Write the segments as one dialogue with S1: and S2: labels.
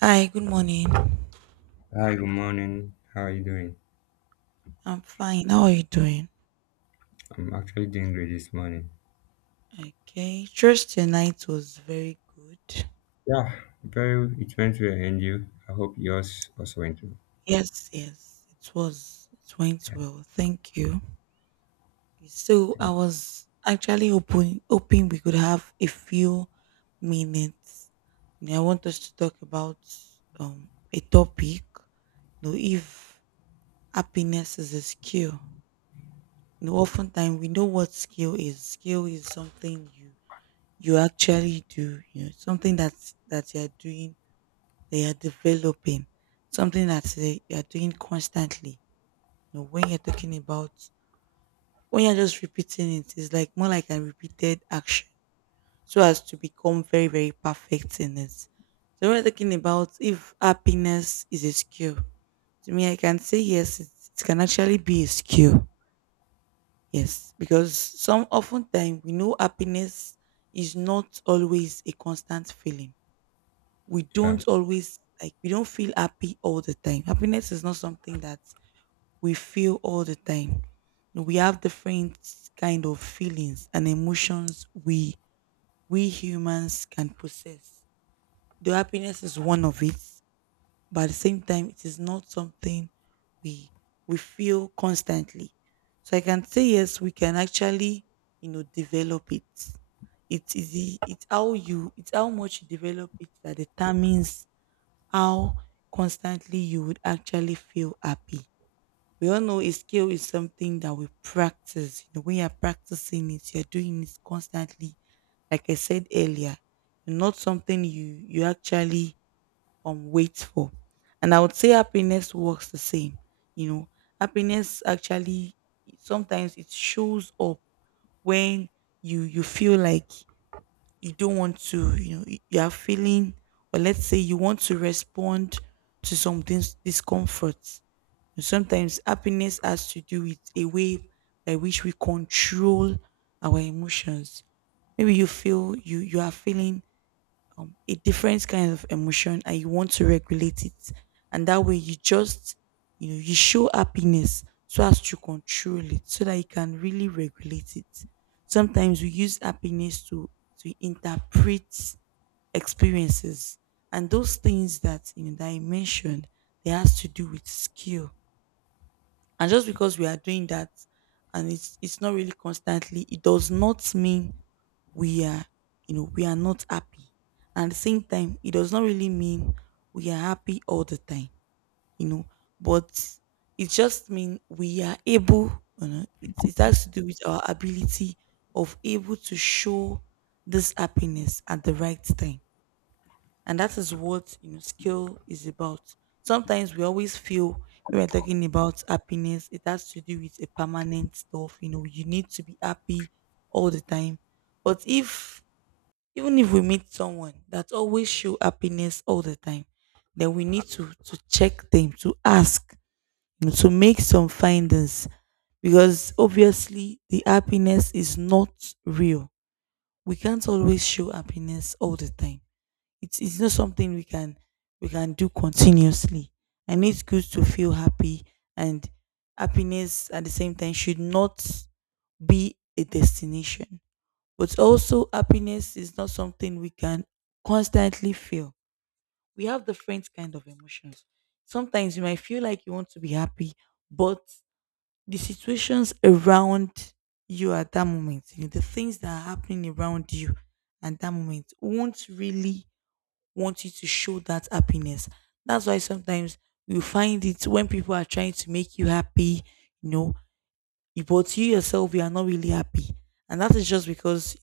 S1: Hi, good morning.
S2: Hi, good morning. How are you doing?
S1: I'm fine. How are you doing?
S2: I'm actually doing great this morning.
S1: Okay. Thursday night was very good.
S2: Yeah, very. It went well, and you? I hope yours also went well.
S1: Yes, yes, it was. It went
S2: Yeah,
S1: well. Thank you. So I
S2: thank
S1: was actually hoping we could have a few minutes. You know, I want us to talk about a topic. You know, if happiness is a skill. You know, oftentimes we know what skill is. Skill is something you actually do, you know, something that you're doing, that you're developing, something that you're doing constantly, you know, when you're talking about, when you're just repeating it, it's like more like a repeated action, so as to become very very perfect in it. So when we're talking about if happiness is a skill, to me I can say yes, it can actually be a skill. Yes, because some oftentimes we know happiness is not always a constant feeling. We
S2: you. Yeah.
S1: don't always like we don't feel happy all the time. Happiness is not something that we feel all the time. We have different kind of feelings and emotions we humans can possess. The happiness is one of it, but at the same time it is not something we we feel constantly. So I can say yes, we can actually, you know, develop it. It is it's how you, it's how much you develop it that determines how constantly you would actually feel happy. We all know a skill is something that we practice. You know, when you're practicing it, you're doing it constantly. Like I said earlier, not something you actually wait for. And I would say happiness works the same. You know, happiness actually sometimes it shows up when you feel like you don't want to, you know, you are feeling, or let's say you want to respond to some things, discomfort. Sometimes happiness has to do with a way by which we control our emotions. Maybe you feel you are feeling a different kind of emotion and you want to regulate it, and that way you just, you know, you show happiness so as to control it so that you can really regulate it. Sometimes we use happiness to interpret experiences, and those things that, you know, that I mentioned, they has to do with skill. And just because we are doing that and it's not really constantly, it does not mean we are, you know, we are not happy. And at the same time, it does not really mean we are happy all the time, you know, but it just means we are able, you know, it has to do with our ability of able to show this happiness at the right time, and that is what, you know, skill is about. Sometimes we always feel when we're talking about happiness, it has to do with a permanent stuff. You know, you need to be happy all the time. But if, even if we meet someone that always show happiness all the time, then we need to check them, to ask, you know, to make some findings, because obviously the happiness is not real. We can't always show happiness all the time. It's not something we can do continuously. And it's good to feel happy, and happiness at the same time should not be a destination. But also happiness is not something we can constantly feel. We have different kind of emotions. Sometimes you might feel like you want to be happy, but the situations around you at that moment, you know, the things that are happening around you at that moment won't really want you to show that happiness. That's why sometimes you find it when people are trying to make you happy, you know, but you yourself, you are not really happy. And that is just because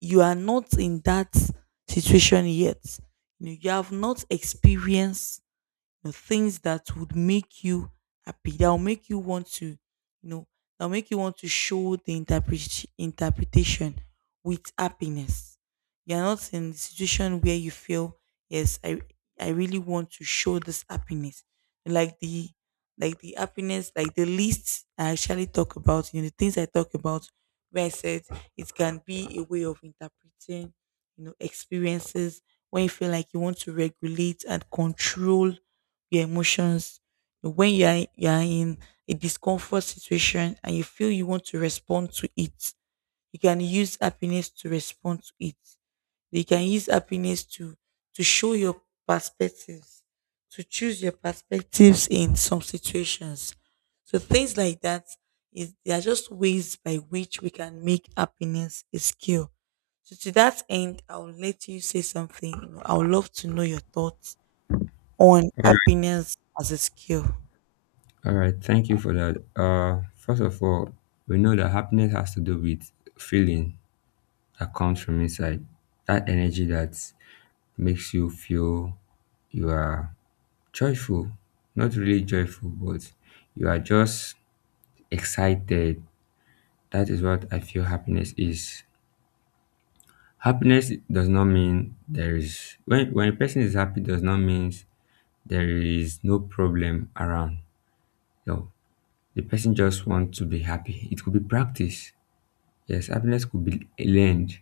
S1: you are not in that situation yet. You, know, you have not experienced, know, things that would make you happy, that will make you want to, you know, that will make you want to show the interpretation with happiness. You're not in the situation where you feel, yes, I really want to show this happiness. Like the, like the happiness, like the list I actually talk about, you know, the things I talk about where I said it can be a way of interpreting, you know, experiences, when you feel like you want to regulate and control your emotions. When you are in a discomfort situation and you feel you want to respond to it, you can use happiness to respond to it. You can use happiness to show your perspectives, to choose your perspectives in some situations. So things like that is, they are just ways by which we can make happiness a skill. So to that end, I will let you say something. I would love to know your thoughts on
S2: All right.
S1: happiness as a skill.
S2: All right. Thank you for that. First of all, we know that happiness has to do with feeling that comes from inside, that energy that makes you feel you are joyful, not really joyful, but you are just excited. That is what I feel happiness is. Happiness does not mean there is when a person is happy does not mean there is no problem around. No. The person just wants to be happy. It could be practice. Yes, happiness could be learned.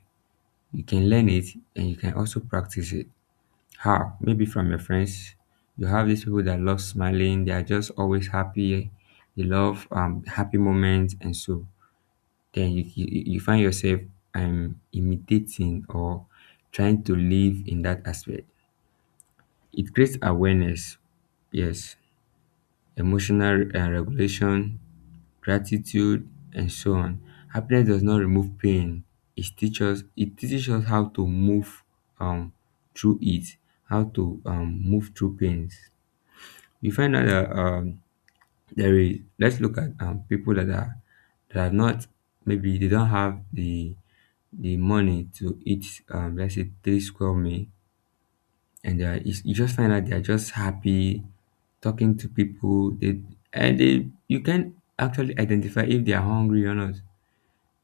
S2: You can learn it and you can also practice it. How? Maybe from your friends. You have these people that love smiling, they are just always happy, they love happy moments, and so then you find yourself imitating or trying to live in that aspect. It creates awareness, yes, emotional, regulation, gratitude, and so on. Happiness does not remove pain. It teaches us how to move um through it, how to move through pains. We find out that there is let's look at people that are not, maybe they don't have the money to eat, let's say, three square meal, and you just find out they are just happy talking to people. They and they you can actually identify if they are hungry or not.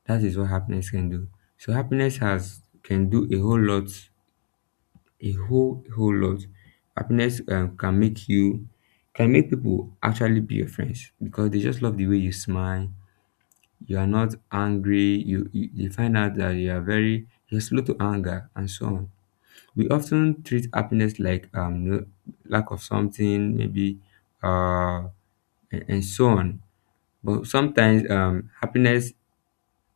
S2: That is what happiness can do. So happiness has can do a whole lot, a whole, whole lot. Happiness, can make you can make people actually be your friends, because they just love the way you smile. You are not angry. You They find out that you are very you're slow to anger, and so on. We often treat happiness like lack of something, maybe, uh and so on. But sometimes, happiness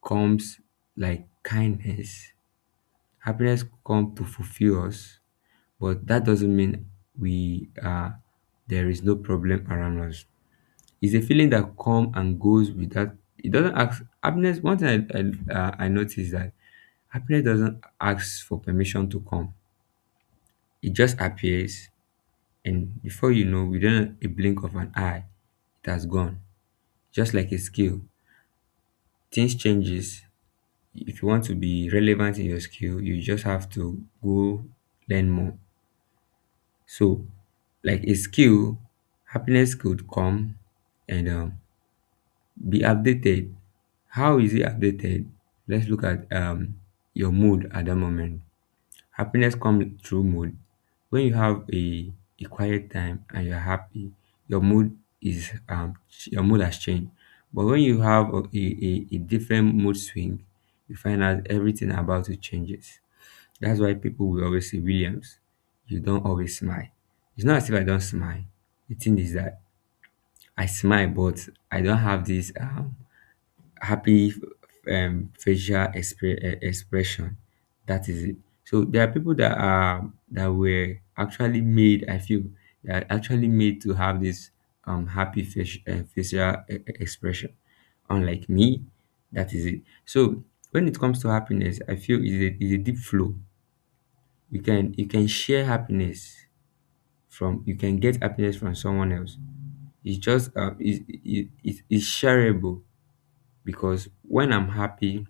S2: comes like kindness. Happiness comes to fulfill us, but that doesn't mean we are there is no problem around us. It's a feeling that comes and goes without. It doesn't ask happiness. One thing I noticed, that happiness doesn't ask for permission to come. It just appears, and before you know, within a blink of an eye, it has gone. Just like a skill, things changes. If you want to be relevant in your skill, you just have to go learn more. So, like a skill, happiness could come and, be updated. How is it updated? Let's look at, your mood at that moment. Happiness comes through mood. When you have a quiet time and you're happy, your mood has changed. But when you have a different mood swing, you find out everything about it changes. That's why people will always say, "Williams, you don't always smile." It's not as if I don't smile. The thing is that I smile, but I don't have this, happy, facial expression. That is it. So there are people that are that were actually made. I feel they are actually made to have this, happy facial, facial expression. Unlike me. That is it. So when it comes to happiness, I feel is a deep flow. You can share happiness. From You can get happiness from someone else. It's just it, it, it, It's shareable, because when I'm happy,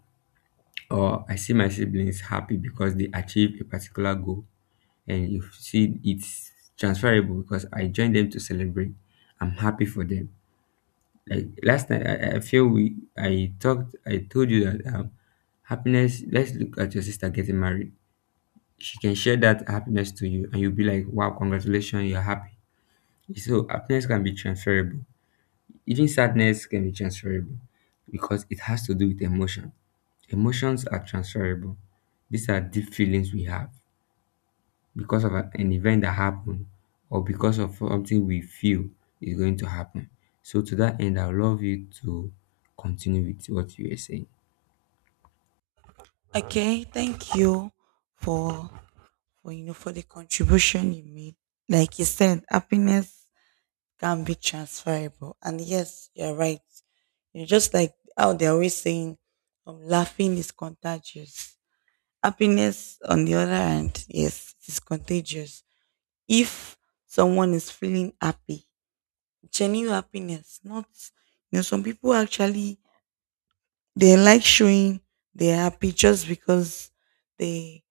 S2: or I see my siblings happy because they achieve a particular goal, and you see, it's transferable, because I join them to celebrate. I'm happy for them. Like last night, I feel we I told you that, happiness, let's look at your sister getting married. She can share that happiness to you, and you'll be like, "Wow, congratulations, you're happy." So happiness can be transferable. Even sadness can be transferable, because it has to do with emotion. Emotions are transferable. These are deep feelings we have because of an event that happened, or because of something we feel is going to happen. So to that end, I would love you to continue with what you were saying.
S1: Okay, thank you for you know, for the contribution you made. Like you said, happiness can be transferable. And yes, you're right. You know, just like how they're always saying laughing is contagious. Happiness on the other hand, yes, it is contagious. If someone is feeling happy, genuine happiness, not, you know, some people actually, they like showing they are happy just because they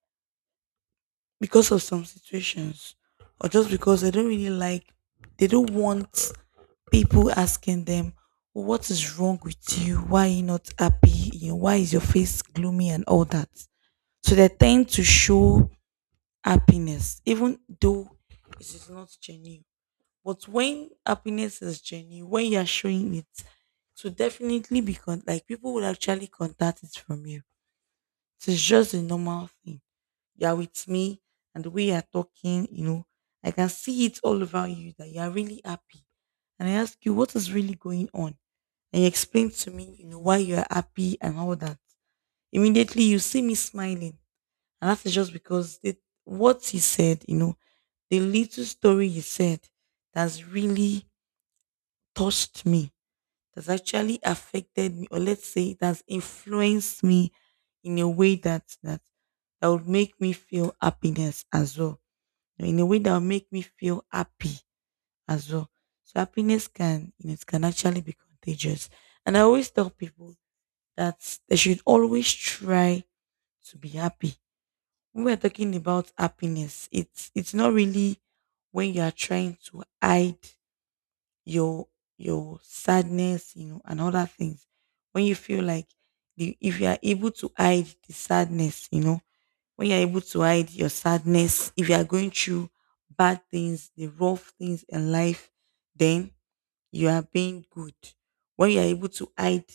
S1: because of some situations, or just because they don't really like, they don't want people asking them, "Oh, what is wrong with you? Why are you not happy? You know, why is your face gloomy?" And all that. So they tend to show happiness even though it is not genuine. But when happiness is genuine, when you are showing it, to definitely be like, people will actually contact it from you. It is just a normal thing. You are with me, and the way you are talking, you know, I can see it all over you that you are really happy. And I ask you, what is really going on? And you explain to me, you know, why you are happy and all that. Immediately, you see me smiling. And that is just because it, what he said, you know, the little story he said, that's really touched me, that's actually affected me, or let's say it has influenced me in a way that that would make me feel happiness as well. You know, in a way that would make me feel happy as well. So happiness can, you know, it can actually be contagious. And I always tell people that they should always try to be happy. When we're talking about happiness, it's not really when you are trying to hide your sadness, you know, and other things. When you feel like if you are able to hide the sadness, you know, when you're able to hide your sadness, if you are going through bad things, the rough things in life, then you are being good. When you are able to hide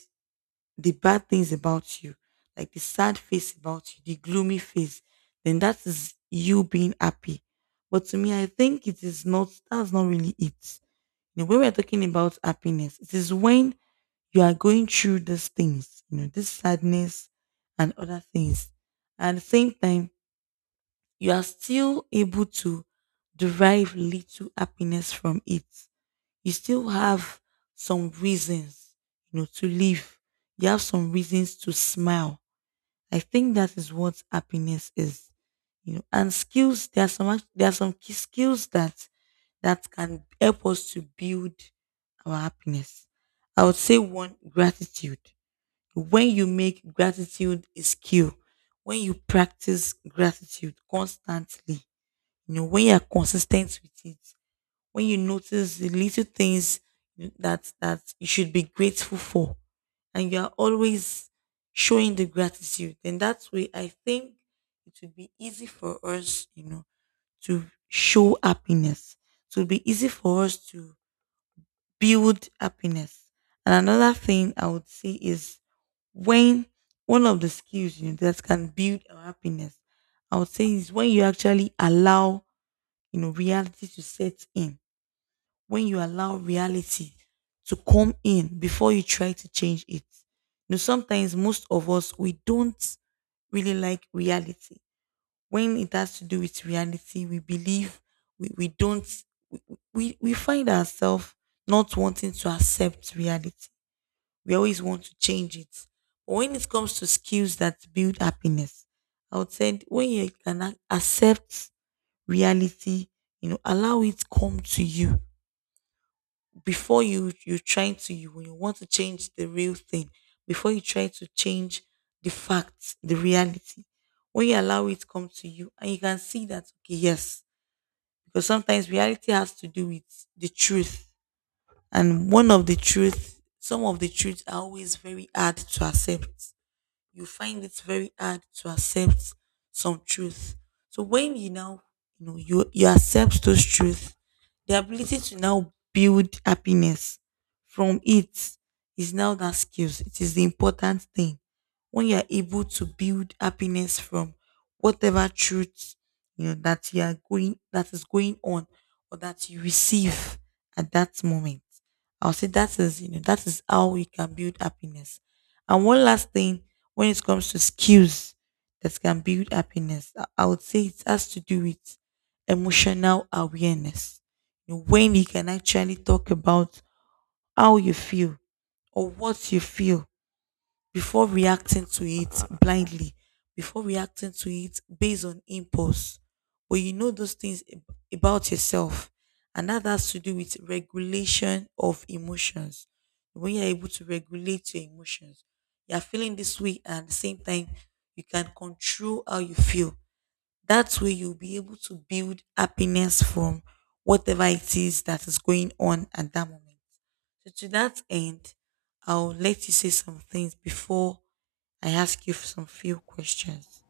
S1: the bad things about you, like the sad face about you, the gloomy face, then that is you being happy. But to me, I think it is not, that's not really it. You know, when we're talking about happiness, it is when you are going through these things, you know, this sadness and other things. And at the same time, you are still able to derive little happiness from it. You still have some reasons, you know, to live. You have some reasons to smile. I think that is what happiness is, you know. And skills, there are some there are some key skills that can help us to build our happiness. I would say one, gratitude. When you make gratitude a skill, when you practice gratitude constantly, you know, when you are consistent with it, when you notice the little things that you should be grateful for, and you are always showing the gratitude, then that way I think it would be easy for us, you know, to show happiness. It would be easy for us to build happiness. And another thing I would say is, when, one of the skills, you know, that can build our happiness, I would say is when you actually allow, you know, reality to set in, when you allow reality to come in before you try to change it. You know, sometimes most of us we don't really like reality. When it has to do with reality, we believe we don't we, we find ourselves not wanting to accept reality. We always want to change it. But when it comes to skills that build happiness, I would say when you can accept reality. Allow it come to you before you you try to you when you want to change the real thing before you try to change the reality. When you allow it come to you and you can see that, okay, yes, because sometimes reality has to do with the truth. And one of the truth some of the truths are always very hard to accept. You find it very hard to accept some truth. So when you now, you accept those truths, the ability to now build happiness from it is now that skills. It is the important thing. When you are able to build happiness from whatever truth that is going on or that you receive at that moment. I'll say that is, that is how we can build happiness. And one last thing, when it comes to skills that can build happiness, I would say it has to do with emotional awareness. You know, when you can actually talk about how you feel or what you feel before reacting to it blindly, before reacting to it based on impulse. But you know those things about yourself. And that has to do with regulation of emotions. When you're able to regulate your emotions, you're feeling this way, and at the same time, you can control how you feel. That way, you'll be able to build happiness from whatever it is that is going on at that moment. So to that end, I'll let you say some things before I ask you for some few questions.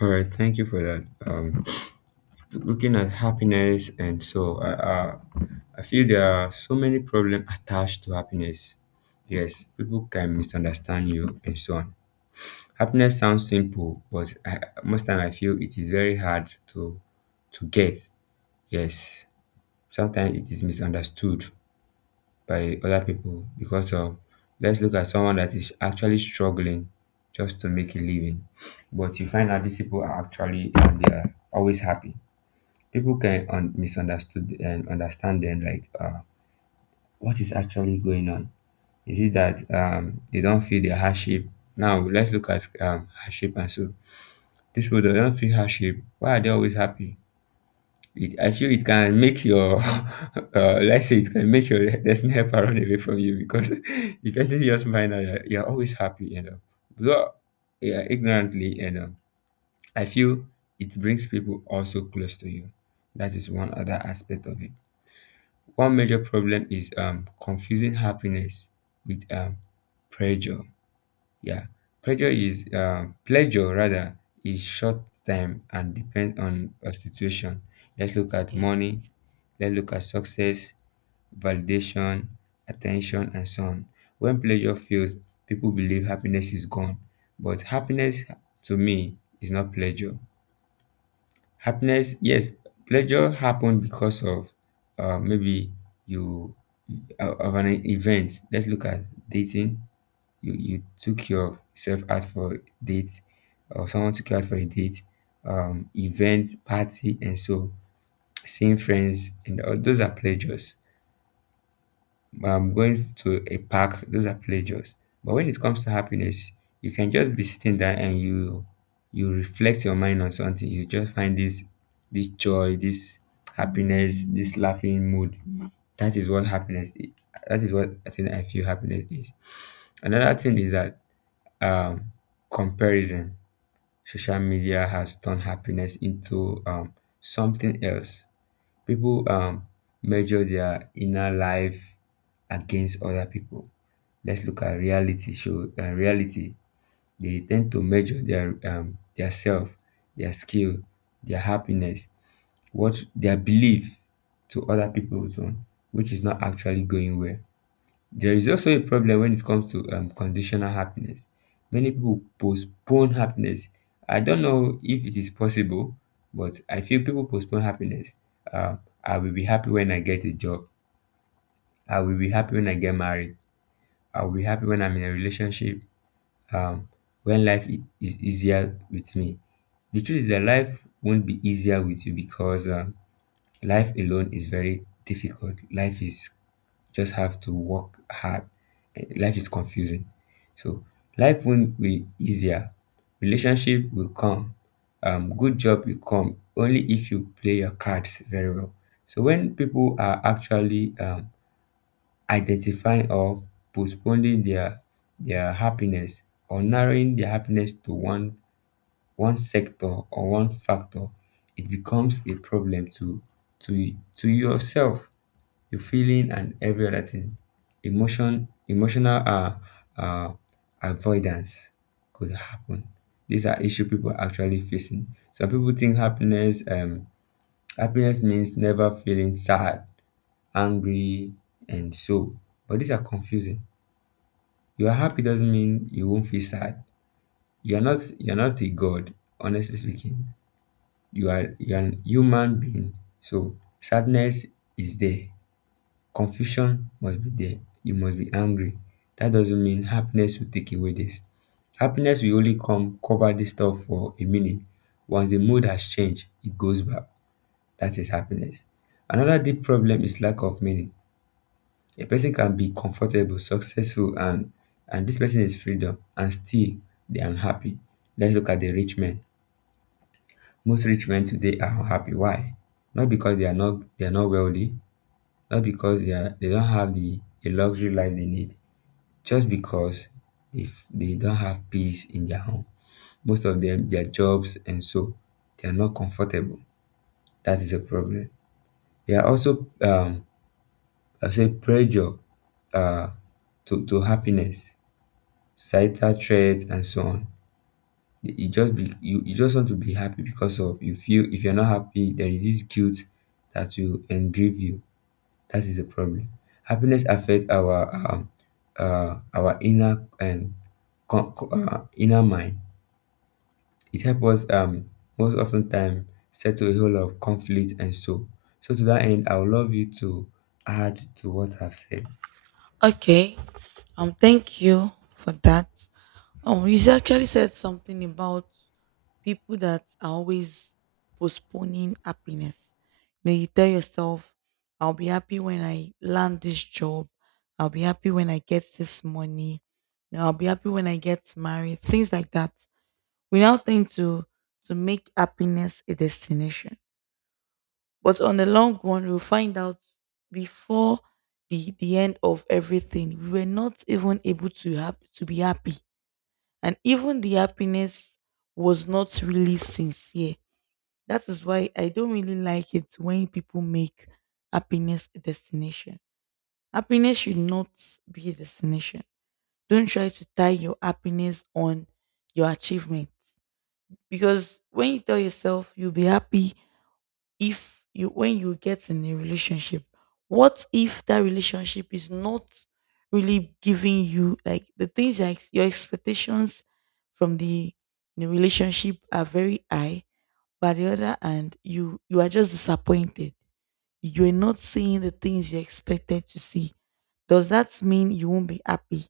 S2: All right, thank you for that. Um, Looking at happiness, and so I feel there are so many problems attached to happiness. Yes, people can misunderstand you, and so on. Happiness sounds simple, but most time I feel it is very hard to get. Yes, sometimes it is misunderstood by other people, because of, let's look at someone that is actually struggling just to make a living, but you find out these people are actually and they are always happy. People can misunderstood and understand them, like, what is actually going on? Is it that, they don't feel the hardship? Now let's look at, hardship, and so these people, they don't feel hardship, why are they always happy? I feel it can make your let's say it can make your destiny helper run away from you, because the person just find out that you're always happy. Though, yeah, ignorantly, I feel it brings people also close to you. That is one other aspect of it. One major problem is, confusing happiness with, pleasure. Yeah, pleasure is, pleasure rather, is short time and depends on a situation. Let's look at
S1: Yes.
S2: money. Let's look at success, validation, attention, and so on. When pleasure fails, people believe happiness is gone. But happiness, to me, is not pleasure. Happiness, yes, pleasure happened because of, maybe you, of an event. Let's look at dating. You took yourself out for a date, or someone took you out for a date, event, party, and so, seeing friends, and all those are pleasures. Going to a park, those are pleasures. But when it comes to happiness, you can just be sitting there, and you reflect your mind on something. You just find this, joy, this happiness, this laughing mood. That is what happiness is. That is what I think I feel happiness is. Another thing is that, um, comparison. Social media has turned happiness into, something else. People, measure their inner life against other people. Let's look at reality show, reality. They tend to measure their, their self, their skill, their happiness, what their belief, to other people's own, which is not actually going well. There is also a problem when it comes to, conditional happiness. Many people postpone happiness. I don't know if it is possible, but I feel people postpone happiness. um, I will be happy when I get a job. I will be happy when I get married. I will be happy when I'm in a relationship. um, when life is easier with me. The truth is that life won't be easier with you, because, life alone is very difficult. Life is, just have to work hard. Life is confusing. So life won't be easier. Relationship will come. Good job will come, only if you play your cards very well. So when people are actually, identifying or postponing their, happiness, or narrowing their happiness to one sector or one factor, it becomes a problem to yourself, your feeling, and every other thing. Emotional, uh avoidance could happen. These are issue people are actually facing. Some people think happiness, happiness means never feeling sad, angry, and so. But these are confusing. You're happy doesn't mean you won't feel sad. You're not a god, honestly speaking. You're an human being. So sadness is there. Confusion must be there. You must be angry. That doesn't mean happiness will take away this. Happiness will only come cover this stuff for a minute. Once the mood has changed, it goes back. That is happiness. Another deep problem is lack of meaning. A person can be comfortable, successful, and this person is freedom, and still they are unhappy. Let's look at the rich men. Most rich men today are unhappy. Why? Not because they are not wealthy, not because they don't have the luxury life they need, just because, if they don't have peace in their home. Most of them, their jobs, and so, they are not comfortable. That is a problem. They are also, I say pressure, uh to happiness. Societal threats, and so on. You just want to be happy, because of, you feel, if you're not happy, there is this guilt that will engrave you. That is the problem. Happiness affects our, our inner, and inner mind. It helps us most often time settle a whole lot of conflict and so. So to that end, I would love you to add to what I've said.
S1: Okay. Thank you for that. You actually said something about people that are always postponing happiness. You know, you tell yourself, "I'll be happy when I land this job. I'll be happy when I get this money. You know, I'll be happy when I get married." Things like that. We now tend to make happiness a destination. But on the long run, we'll find out before the end of everything, we were not even able to have to be happy. And even the happiness was not really sincere. That is why I don't really like it when people make happiness a destination. Happiness should not be a destination. Don't try to tie your happiness on your achievements. Because when you tell yourself you'll be happy if you when you get in a relationship, what if that relationship is not really giving you like the things, like your expectations from the relationship are very high, but the other hand you are just disappointed. You're not seeing the things you expected to see. Does that mean you won't be happy?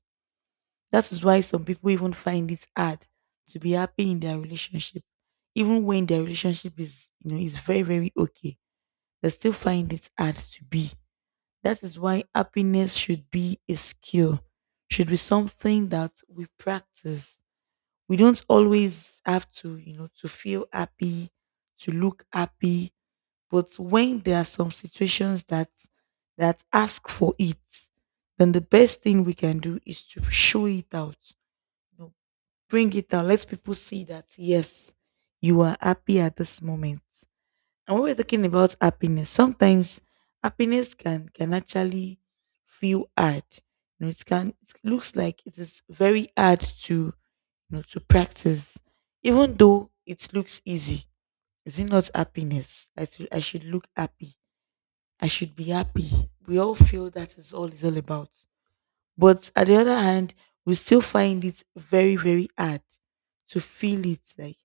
S1: That is why some people even find it hard to be happy in their relationship. Even when their relationship is, you know, is very, very okay, they still find it hard to be. That is why happiness should be a skill, should be something that we practice. We don't always have to, you know, to feel happy, to look happy. But when there are some situations that ask for it, then the best thing we can do is to show it out. You know, bring it out. Let people see that, yes, you are happy at this moment. And when we're talking about happiness, sometimes happiness can actually feel hard. You know, it can, it looks like it is very hard to, you know, to practice. Even though it looks easy, is it not happiness? I should look happy. I should be happy. We all feel that is all about. But at the other hand, we still find it very, very hard to feel it. Like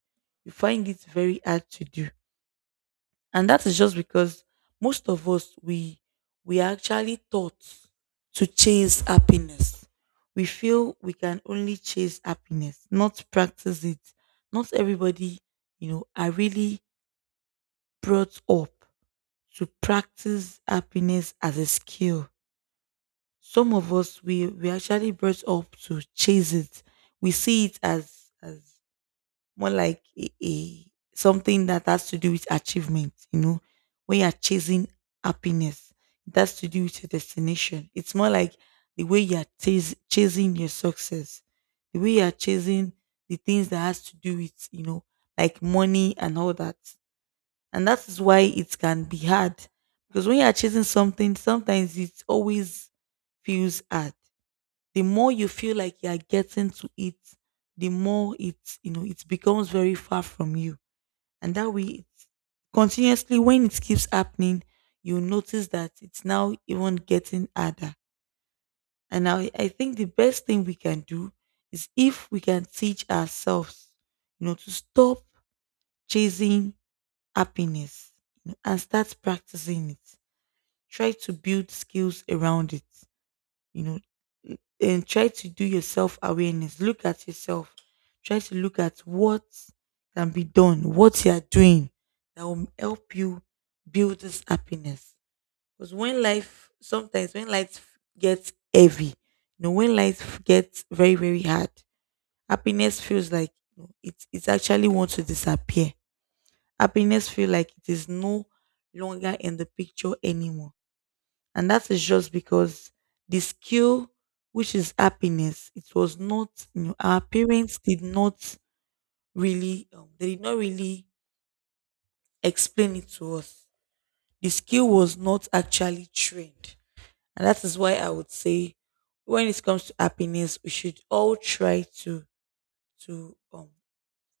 S1: you find it very hard to do. And that is just because most of us we are actually taught to chase happiness. We feel we can only chase happiness, not practice it. Not everybody, you know, are really brought up to practice happiness as a skill. Some of us we actually brought up to chase it. We see it as as more like a something that has to do with achievement. You know, when you are chasing happiness, it has to do with your destination. It's more like the way you are chasing your success, the way you are chasing the things that has to do with, you know, like money and all that. And that is why it can be hard, because when you are chasing something, sometimes it always feels hard. The more you feel like you are getting to it, the more it, you know, it becomes very far from you, and that way, it, continuously when it keeps happening, you notice that it's now even getting harder. And I think the best thing we can do is if we can teach ourselves, you know, to stop chasing happiness, you know, and start practicing it. Try to build skills around it. You know, then try to do your self awareness. Look at yourself. Try to look at what can be done, what you are doing that will help you build this happiness. Because when life, sometimes when life gets heavy, you know, when life gets very, very hard, happiness feels like, you know, it actually wants to disappear. Happiness feels like it is no longer in the picture anymore. And that is just because the skill, which is happiness, it was not, you know, our parents did not really, they did not really explain it to us. The skill was not actually trained. And that is why I would say when it comes to happiness, we should all try to, to, um,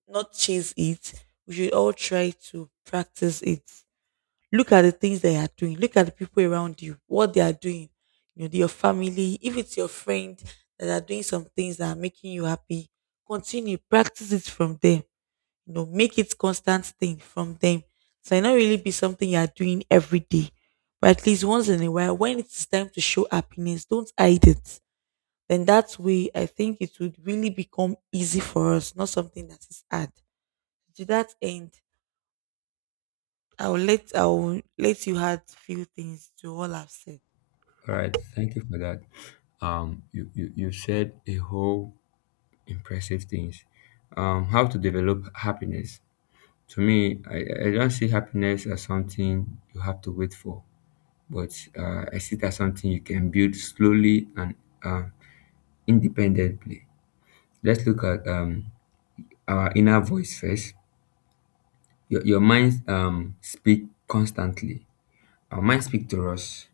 S1: not chase it. We should all try to practice it. Look at the things they are doing. Look at the people around you, what they are doing. You know, your family, if it's your friend that are doing some things that are making you happy, continue, practice it from them. You know, make it constant thing from them. So it not really be something you are doing every day. But at least once in a while, when it's time to show happiness, don't hide it. Then that way I think it would really become easy for us, not something that is hard. To that end, I'll let you add few things to all I've said.
S2: All right, thank you for that. You said a whole impressive things. How to develop happiness. To me, I don't see happiness as something you have to wait for, but I see it as something you can build slowly and uh, independently. Let's look at our inner voice first. Your mind speak constantly. Our mind speak to us.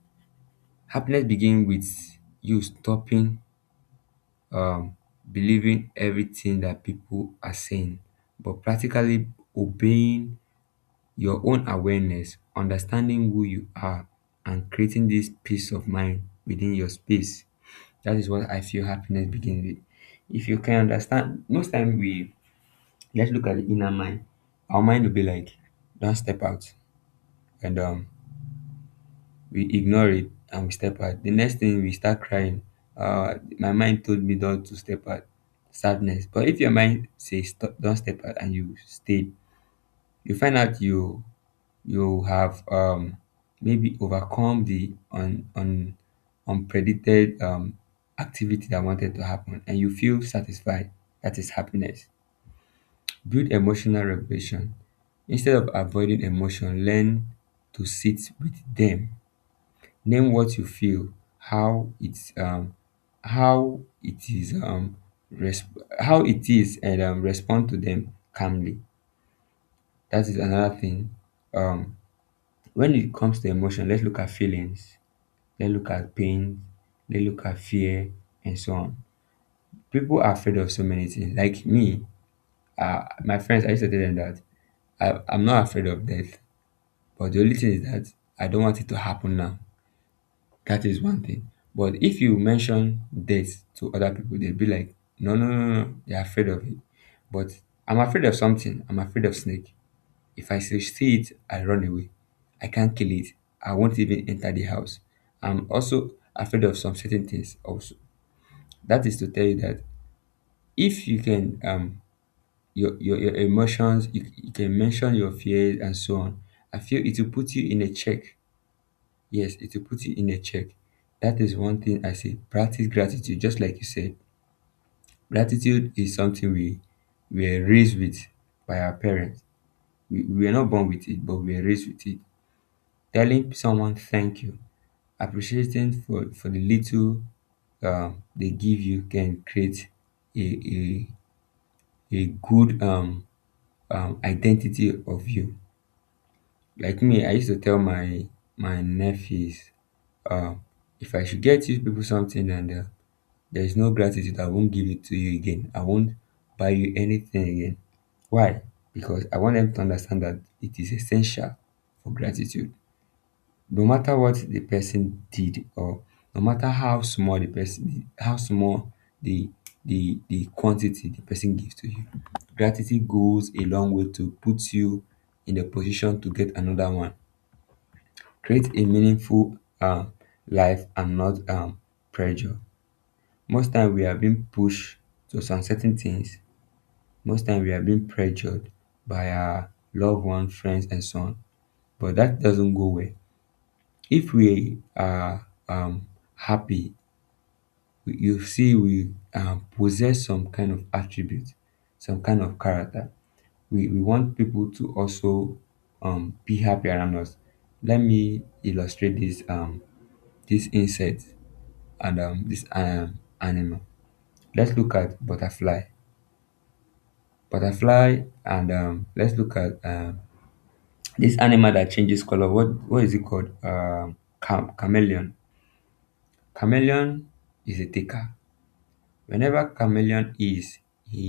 S2: Happiness begins with you stopping um, believing everything that people are saying, but practically obeying your own awareness, understanding who you are, and creating this peace of mind within your space. That is what I feel happiness begins with. If you can understand, most time we, let's look at the inner mind. Our mind will be like, don't step out, and we ignore it and we step out. The next thing we start crying. My mind told me not to step out. Sadness. But if your mind says stop, don't step out, and you stayed, you find out you you have maybe overcome the unpredicted activity that wanted to happen and you feel satisfied. That is happiness. Build emotional regulation instead of avoiding emotion. Learn to sit with them, name what you feel, how it's um, how it is um, how it is, and respond to them calmly. That is another thing. um, When it comes to emotion, let's look at feelings, let's look at pain, let's look at fear, and so on. People are afraid of so many things. Like me, my friends, I used to tell them that I'm not afraid of death, but the only thing is that I don't want it to happen now. That is one thing. But if you mention death to other people, they'll be like, no, no, no, no, they're afraid of it. But I'm afraid of something. I'm afraid of snake. If I see it, I run away. I can't kill it. I won't even enter the house. I'm also afraid of some certain things also. That is to tell you that if you can your emotions, you can mention your fears and so on. I feel it will put you in a check. Yes, it will put you in a check. That is one thing I say. Practice gratitude, just like you said. Gratitude is something we are raised with by our parents. We are not born with it, but we are raised with it. Telling someone thank you, appreciating for the little they give, you can create a a a good identity of you. Like me, I used to tell my my nephews, uh, if I should get you people something and there is no gratitude, I won't give it to you again. I won't buy you anything again. Why? Because I want them to understand that it is essential for gratitude. No matter what the person did, or no matter how small the person, how small the the quantity the person gives to you, gratitude goes a long way to put you in a position to get another one. Create a meaningful life and not pressure. Most time we are being pushed to some certain things. Most time we are being pressured by our loved ones, friends, and so on, but that doesn't go well. If we are happy, you see, we possess some kind of attribute, some kind of character. We want people to also be happy around us. Let me illustrate this this insect and this animal. Let's look at butterfly. Butterfly and let's look at this animal that changes color. What is it called? Chameleon. Chameleon is a taker. Whenever chameleon is, he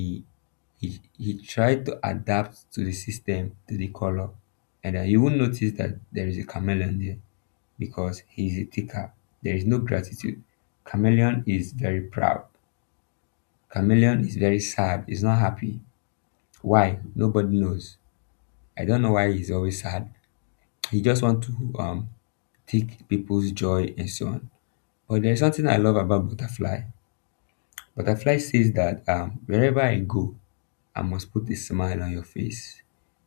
S2: he try to adapt to the system, to the color, and you will notice that there is a chameleon there because he is a taker. There is no gratitude. Chameleon is very proud. Chameleon is very sad, he's not happy. Why? Nobody knows. I don't know why he's always sad. He just want to take people's joy and so on. But there's something I love about butterfly. Butterfly says that wherever I go, I must put a smile on your face.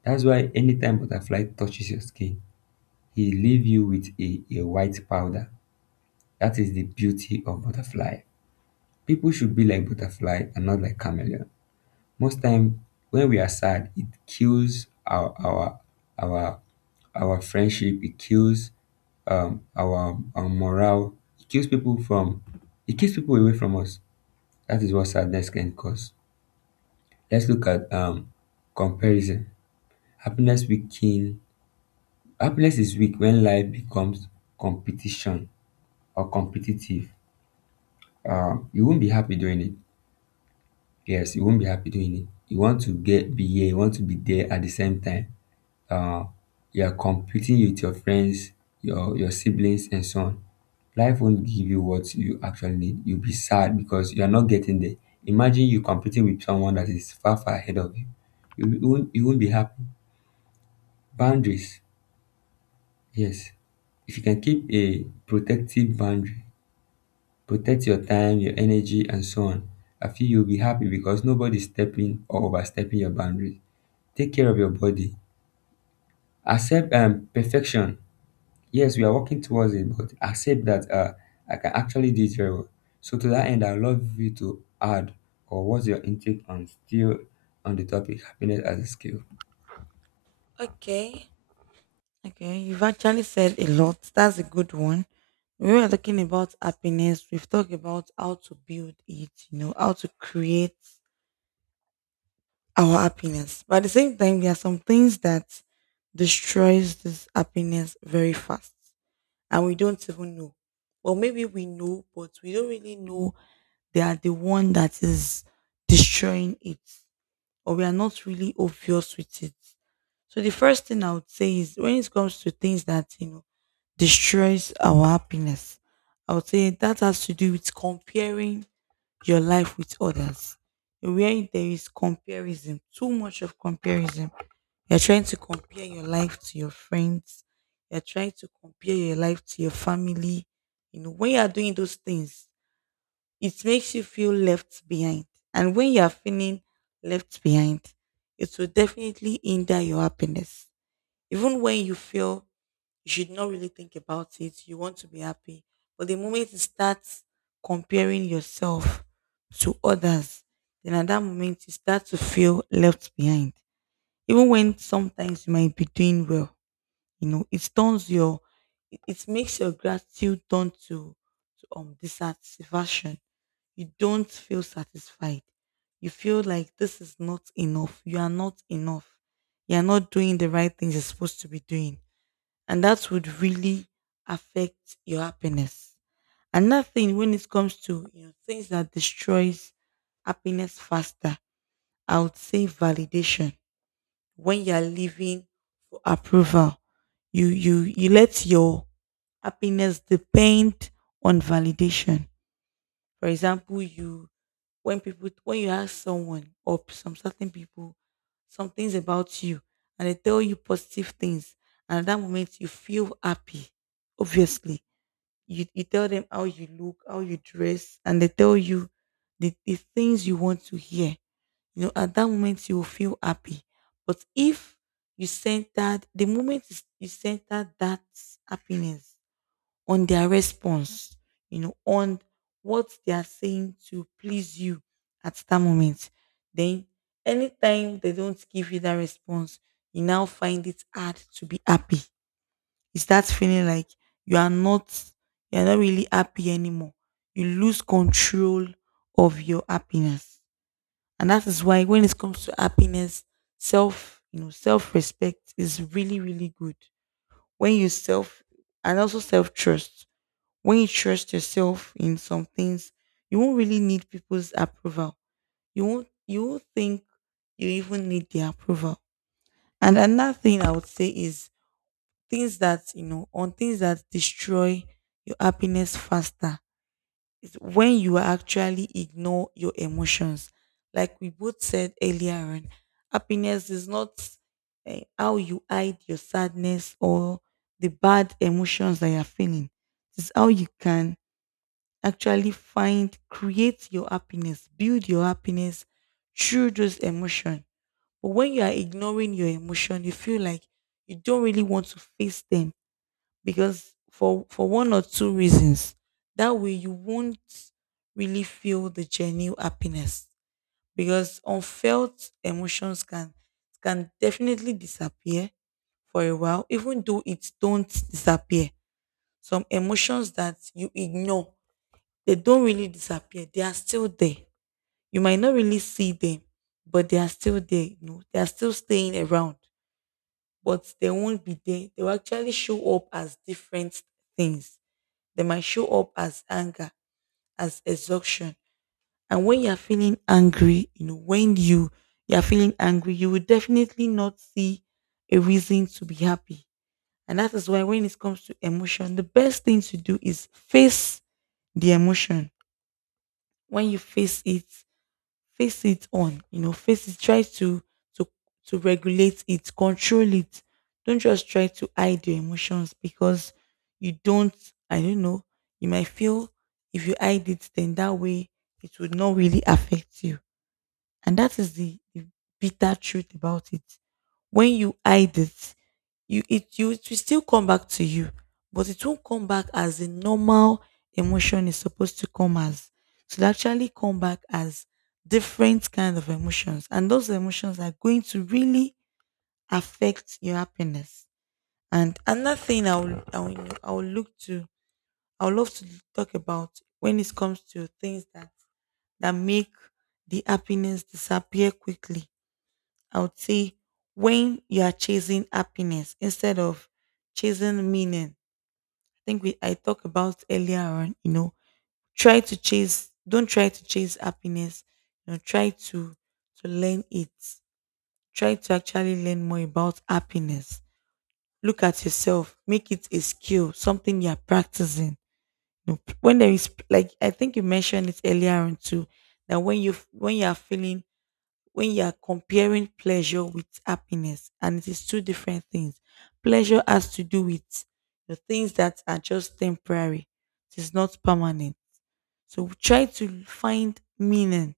S2: That's why anytime butterfly touches your skin, he leave you with a white powder. That is the beauty of butterfly. People should be like butterfly and not like chameleon. Most time when we are sad, it kills our our friendship, it kills our morale, it kills people from it kills people away from us. That is what sadness can cause. Let's look at comparison. Happiness weaken, happiness is weak when life becomes competition or competitive. You won't be happy doing it. Yes, you won't be happy doing it. You want to get be here, you want to be there at the same time. Uh, you are competing with your friends, your siblings, and so on. Life won't give you what you actually need. You'll be sad because you are not getting there. Imagine you competing with someone that is far far ahead of you. You won't be happy. Boundaries, yes. If you can keep a protective boundary, protect your time, your energy, and so on, I feel you'll be happy because nobody's stepping or overstepping your boundary. Take care of your body. Accept perfection. Yes, we are working towards it, but accept that I can actually do it very well. So to that end, I'd love you to add, or what's your intake on, still on the topic, happiness as a skill?
S1: Okay. Okay, you've actually said a lot. That's a good one. We were talking about happiness. We've talked about how to build it, you know, how to create our happiness. But at the same time, there are some things that destroys this happiness very fast, and we don't even know. Or maybe we know, but we don't really know they are the one that is destroying it, or we are not really obvious with it. So the first thing I would say is when it comes to things that, you know, destroys our happiness, I would say that has to do with comparing your life with others. Where there is comparison, too much of comparison. You're trying to compare your life to your friends. You're trying to compare your life to your family. You know, when you are doing those things, it makes you feel left behind. And when you are feeling left behind, it will definitely hinder your happiness. Even when you feel you should not really think about it, you want to be happy. But the moment you start comparing yourself to others, then at that moment you start to feel left behind. Even when sometimes you might be doing well, you know, it turns your, it makes your gratitude turn to dissatisfaction. You don't feel satisfied. You feel like this is not enough. You are not enough. You are not doing the right things you're supposed to be doing. And that would really affect your happiness. Another thing when it comes to, you know, things that destroys happiness faster, I would say validation. When you're living for approval, you let your happiness depend on validation. For example, you when people, when you ask someone or some certain people some things about you and they tell you positive things, and at that moment you feel happy. Obviously, you tell them how you look, how you dress, and they tell you the things you want to hear. You know, at that moment you will feel happy. But if you centered that happiness on their response, you know, on what they are saying to please you at that moment. Then, anytime they don't give you that response, you now find it hard to be happy. You start feeling like you are not, you are not really happy anymore. You lose control of your happiness, and that is why when it comes to happiness, self, you know, self respect is really, really good when you self and also self trust when you trust yourself in some things, you won't really need people's approval. You won't think you even need their approval. And another thing I would say is things that, you know, on things that destroy your happiness faster is when you actually ignore your emotions. Like we both said earlier on, happiness is not how you hide your sadness or the bad emotions that you're feeling. It's how you can actually find, create your happiness, build your happiness through those emotions. But when you are ignoring your emotion, you feel like you don't really want to face them because for one or two reasons. That way, you won't really feel the genuine happiness because unfelt emotions can definitely disappear for a while, even though it don't disappear. Some emotions that you ignore, they don't really disappear. They are still there. You might not really see them, but they are still there. You know, they are still staying around, but they won't be there. They will actually show up as different things. They might show up as anger, as exhaustion. And when you are feeling angry, you know, when you are feeling angry, you will definitely not see a reason to be happy. And that is why when it comes to emotion, the best thing to do is face the emotion. When you face it on, you know, face it, try to to to regulate it, control it. Don't just try to hide your emotions because you don't, I don't know, you might feel if you hide it, then that way it would not really affect you. And that is the bitter truth about it. When you hide it, you it you it will still come back to you, but it won't come back as a normal emotion is supposed to come as. It will actually come back as different kind of emotions, and those emotions are going to really affect your happiness. And another thing I will look to, I would love to talk about, when it comes to things that make the happiness disappear quickly. I would say when you are chasing happiness instead of chasing meaning. I think we I talked about earlier on, you know, try to chase, don't try to chase happiness. You know, try to learn it. Try to actually learn more about happiness. Look at yourself. Make it a skill, something you are practicing. You know, when there is, like, I think you mentioned it earlier on too, that when you are feeling, when you are comparing pleasure with happiness, and it is two different things. Pleasure has to do with the things that are just temporary. It is not permanent. So try to find meaning,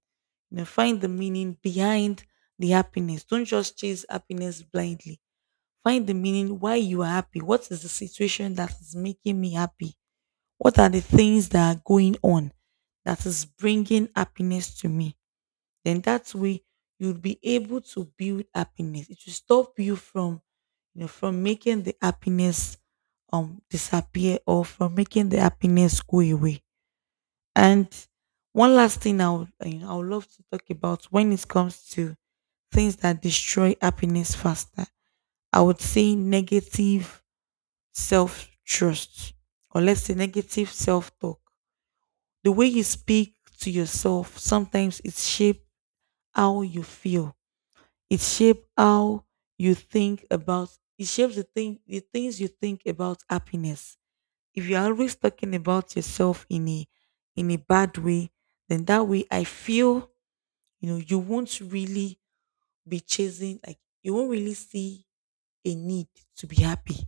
S1: you know, find the meaning behind the happiness. Don't just chase happiness blindly. Find the meaning why you are happy. What is the situation that is making me happy? What are the things that are going on that is bringing happiness to me? Then that way you'll be able to build happiness. It will stop you from, you know, from making the happiness disappear or from making the happiness go away. And one last thing I would, you know, I would love to talk about when it comes to things that destroy happiness faster. I would say negative self trust, or let's say negative self talk. The way you speak to yourself sometimes, it shapes how you feel. It shapes how you think about, it shapes the things you think about happiness. If you're always talking about yourself in a bad way, then that way I feel, you know, you won't really be chasing, like, you won't really see a need to be happy.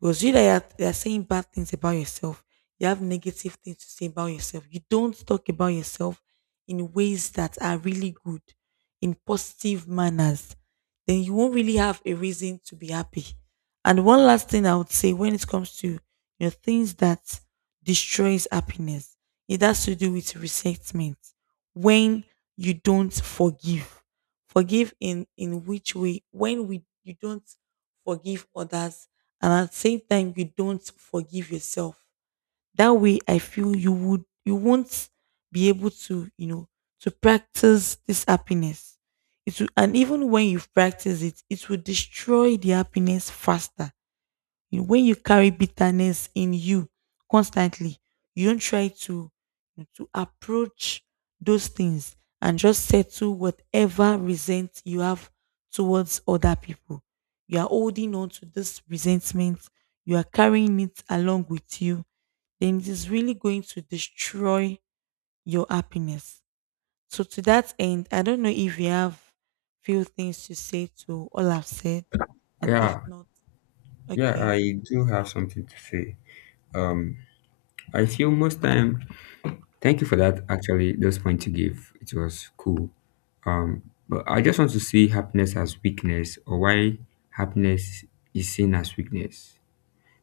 S1: Because you that you are, that are saying bad things about yourself, you have negative things to say about yourself. You don't talk about yourself in ways that are really good, in positive manners. Then you won't really have a reason to be happy. And one last thing I would say when it comes to, you know, things that destroys happiness, it has to do with resentment. When you don't forgive, forgive in which way? When we you don't forgive others, and at the same time you don't forgive yourself. That way I feel you would, you won't be able to, you know, to practice this happiness. It will, and even when you've practiced it, it will destroy the happiness faster, you know. When you carry bitterness in you constantly, you don't try to approach those things and just settle whatever resent you have towards other people. You are holding on to this resentment, you are carrying it along with you, then it is really going to destroy your happiness. So to that end, I don't know if you have few things to say to all I've said. And if
S2: Yeah,
S1: not,
S2: yeah,
S1: okay.
S2: I do have something to say. Um, I feel most time Thank you for that. Actually, those points you gave, it was cool. Um, but I just want to see happiness as weakness, or why happiness is seen as weakness.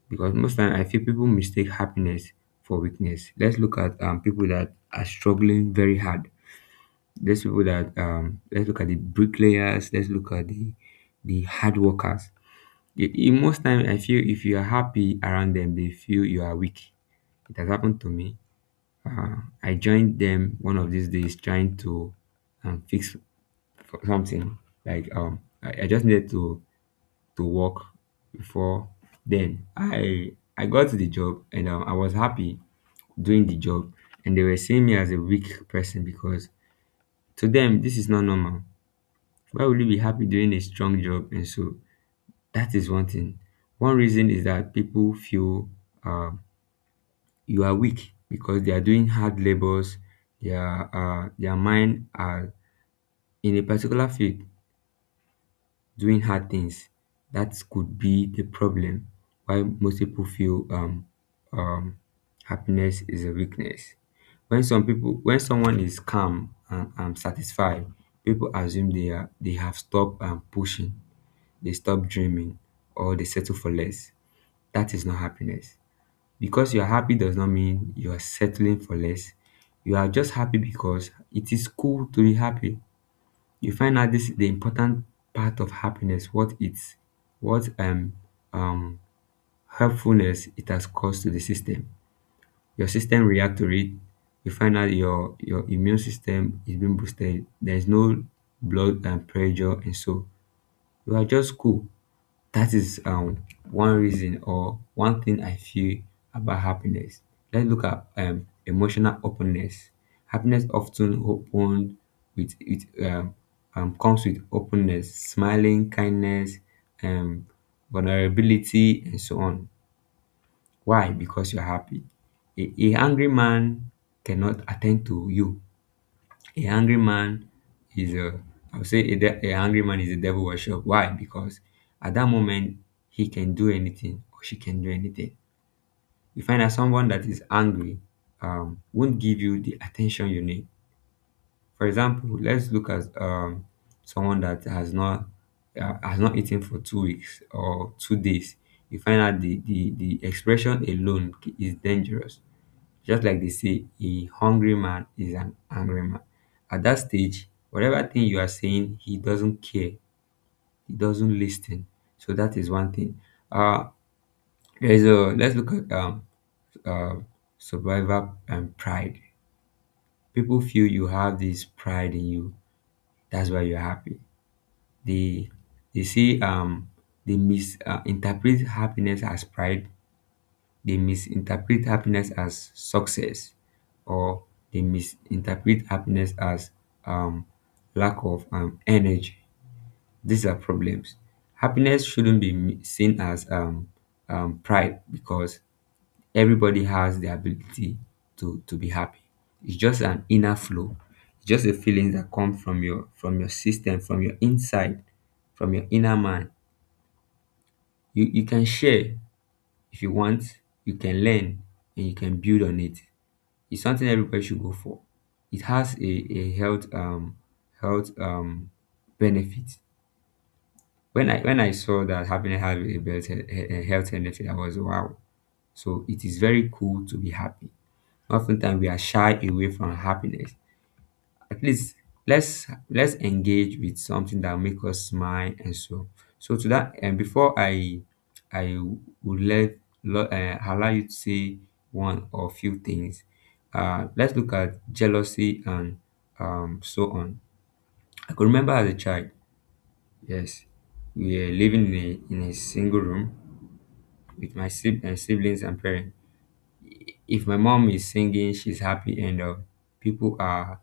S2: Because most time I feel people mistake happiness for weakness. Let's look at people that are struggling very hard. Let's people that let's look at the bricklayers. Let's look at the hard workers. In most time, I feel if you are happy around them, they feel you are weak. It has happened to me. uh, I joined them one of these days trying to fix something. Like I just needed to work before then. I got the job and I was happy doing the job, and they were seeing me as a weak person because to them this is not normal. Why would you be happy doing a strong job? And so that is one thing. One reason is that people feel uh, you are weak because they are doing hard labors. Their mind are in a particular field doing hard things. That could be the problem why most people feel um, happiness is a weakness. When some people, when someone is calm and satisfied, people assume they are, they have stopped pushing, they stop dreaming, or they settle for less. That is not happiness, because you are happy does not mean you are settling for less. You are just happy because it is cool to be happy. You find out this is the important part of happiness, what it's, what um helpfulness it has caused to the system. Your system react to it. You find out your immune system is being boosted. There is no blood and pressure and so. You are just cool. That is one reason or one thing I feel about happiness. Let's look at emotional openness. Happiness often open with it comes with openness, smiling, kindness, um vulnerability, and so on. Why? Because you're happy. A angry man cannot attend to you. A hungry man is a, I would say a hungry man is a devil worship. Why? Because at that moment, he can do anything or she can do anything. You find that someone that is angry won't give you the attention you need. For example, let's look at someone that has not eaten for 2 weeks or 2 days. You find out the expression alone is dangerous, just like they say, a hungry man is an angry man. At that stage, whatever thing you are saying, he doesn't care. He doesn't listen. So that is one thing. Uh, there's a let's look at uh, survivor and pride. People feel you have this pride in you. That's why you're happy. They they see they misinterpret, interpret happiness as pride. They misinterpret happiness as success, or they misinterpret happiness as um, lack of energy. These are problems. Happiness shouldn't be seen as pride, because everybody has the ability to be happy. It's just an inner flow. It's just the feelings that come from your, from your system, from your inside, from your inner man. You can share if you want. You can learn and you can build on it. It's something everybody should go for. It has a health health um benefit. When I saw that having have a health benefit, I was wow. So it is very cool to be happy. Oftentimes we are shy away from happiness. At least let's engage with something that make us smile and so. So to that and before I would let allow you to say one or few things. Uh, let's look at jealousy and so on. I could remember as a child, yes, we were living in a single room with my siblings and parents. If my mom is singing, she's happy, and people are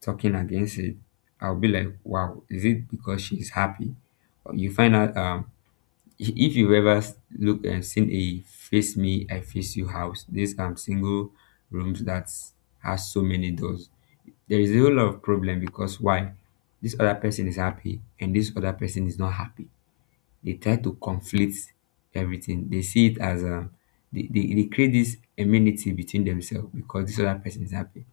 S2: talking against it, I'll be like, wow, is it because she's happy? Or you find out if you ever look and seen a face me, I face you house, these single rooms that has so many doors. There is a whole lot of problem because why? This other person is happy and this other person is not happy, they try to conflict everything. They see it as they create this enmity between themselves because this other person is happy.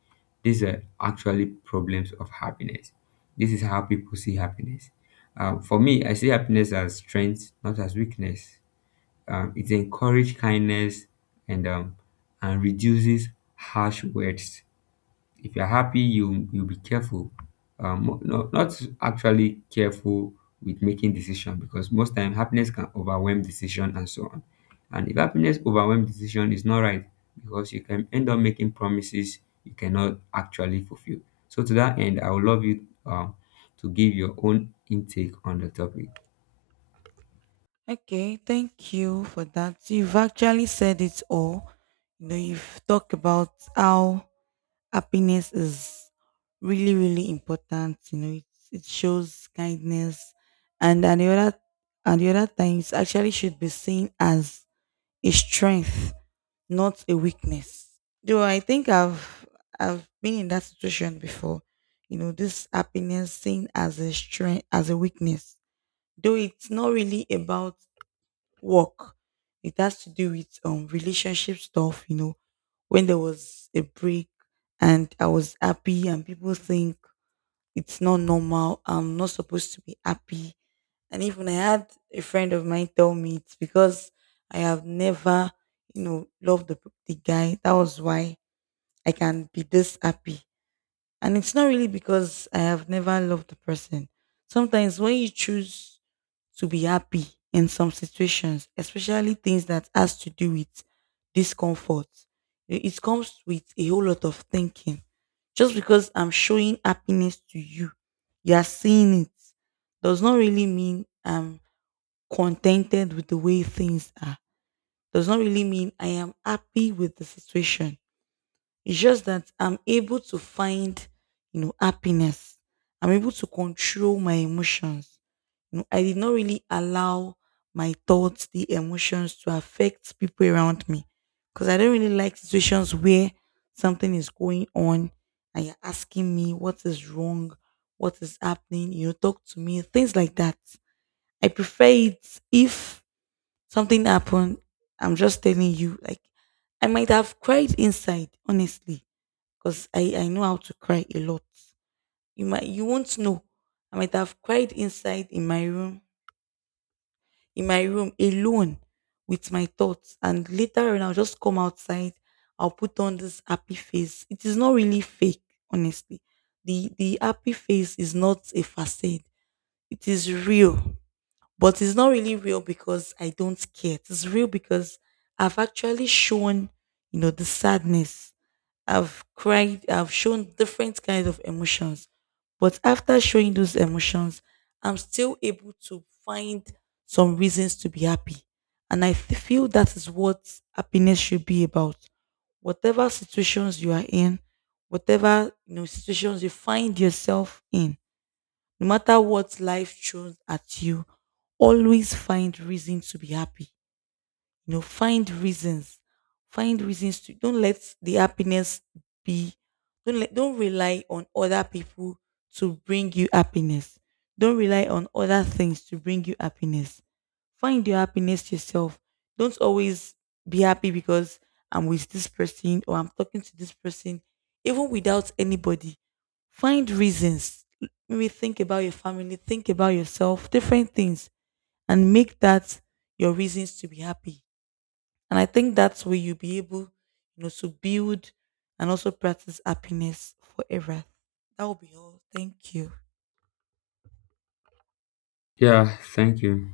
S2: These are actually problems of happiness. This is how people see happiness. For me, I see happiness as strength, not as weakness. It encourages kindness and and reduces harsh words. If you're happy, you'll be careful. No, not actually careful with making decision, because most time happiness can overwhelm decision and so on. And if happiness overwhelms decision is not right, because you can end up making promises you cannot actually fulfill. So to that end, I would love you to give your own intake on the topic.
S1: Okay, thank you for that. You've actually said it all. You know, you've talked about how happiness is really, really important. You know, it shows kindness, and the other times actually should be seen as a strength, not a weakness. Though I think I've been in that situation before. You know, this happiness seen as a strength, as a weakness, though it's not really about work. It has to do with relationship stuff, you know, when there was a break and I was happy and people think it's not normal. I'm not supposed to be happy. And even I had a friend of mine tell me it's because I have never, you know, loved the guy. That was why I can be this happy. And it's not really because I have never loved the person. Sometimes when you choose to be happy in some situations, especially things that has to do with discomfort. It comes with a whole lot of thinking. Just because I'm showing happiness to you, you are seeing it, does not really mean I'm contented with the way things are. Does not really mean I am happy with the situation. It's just that I'm able to find, you know, happiness. I'm able to control my emotions. You know, I did not really allow my thoughts, the emotions, to affect people around me. Because I don't really like situations where something is going on and you're asking me what is wrong, what is happening, you know, talk to me, things like that. I prefer it if something happened, I'm just telling you, like, I might have cried inside, honestly, because I know how to cry a lot. You might, you won't know. I might have cried inside in my room alone with my thoughts. And later on I'll just come outside, I'll put on this happy face. It is not really fake, honestly. The happy face is not a facade. It is real. But it's not really real because I don't care. It's real because I've actually shown, you know, the sadness. I've cried, I've shown different kinds of emotions. But after showing those emotions, I'm still able to find some reasons to be happy. And feel that is what happiness should be about. Whatever situations you are in, whatever, you know, situations you find yourself in, no matter what life throws at you, always find reason to be happy, you know, find reasons, find reasons to, don't let the happiness be, don't let, don't rely on other people to bring you happiness. Don't rely on other things to bring you happiness. Find your happiness yourself. Don't always be happy because I'm with this person or I'm talking to this person. Even without anybody, find reasons, maybe think about your family, think about yourself, different things, and make that your reasons to be happy. And I think that's where you'll be able, you know, to build and also practice happiness forever. That will be all. Thank you.
S2: Yeah, thank you.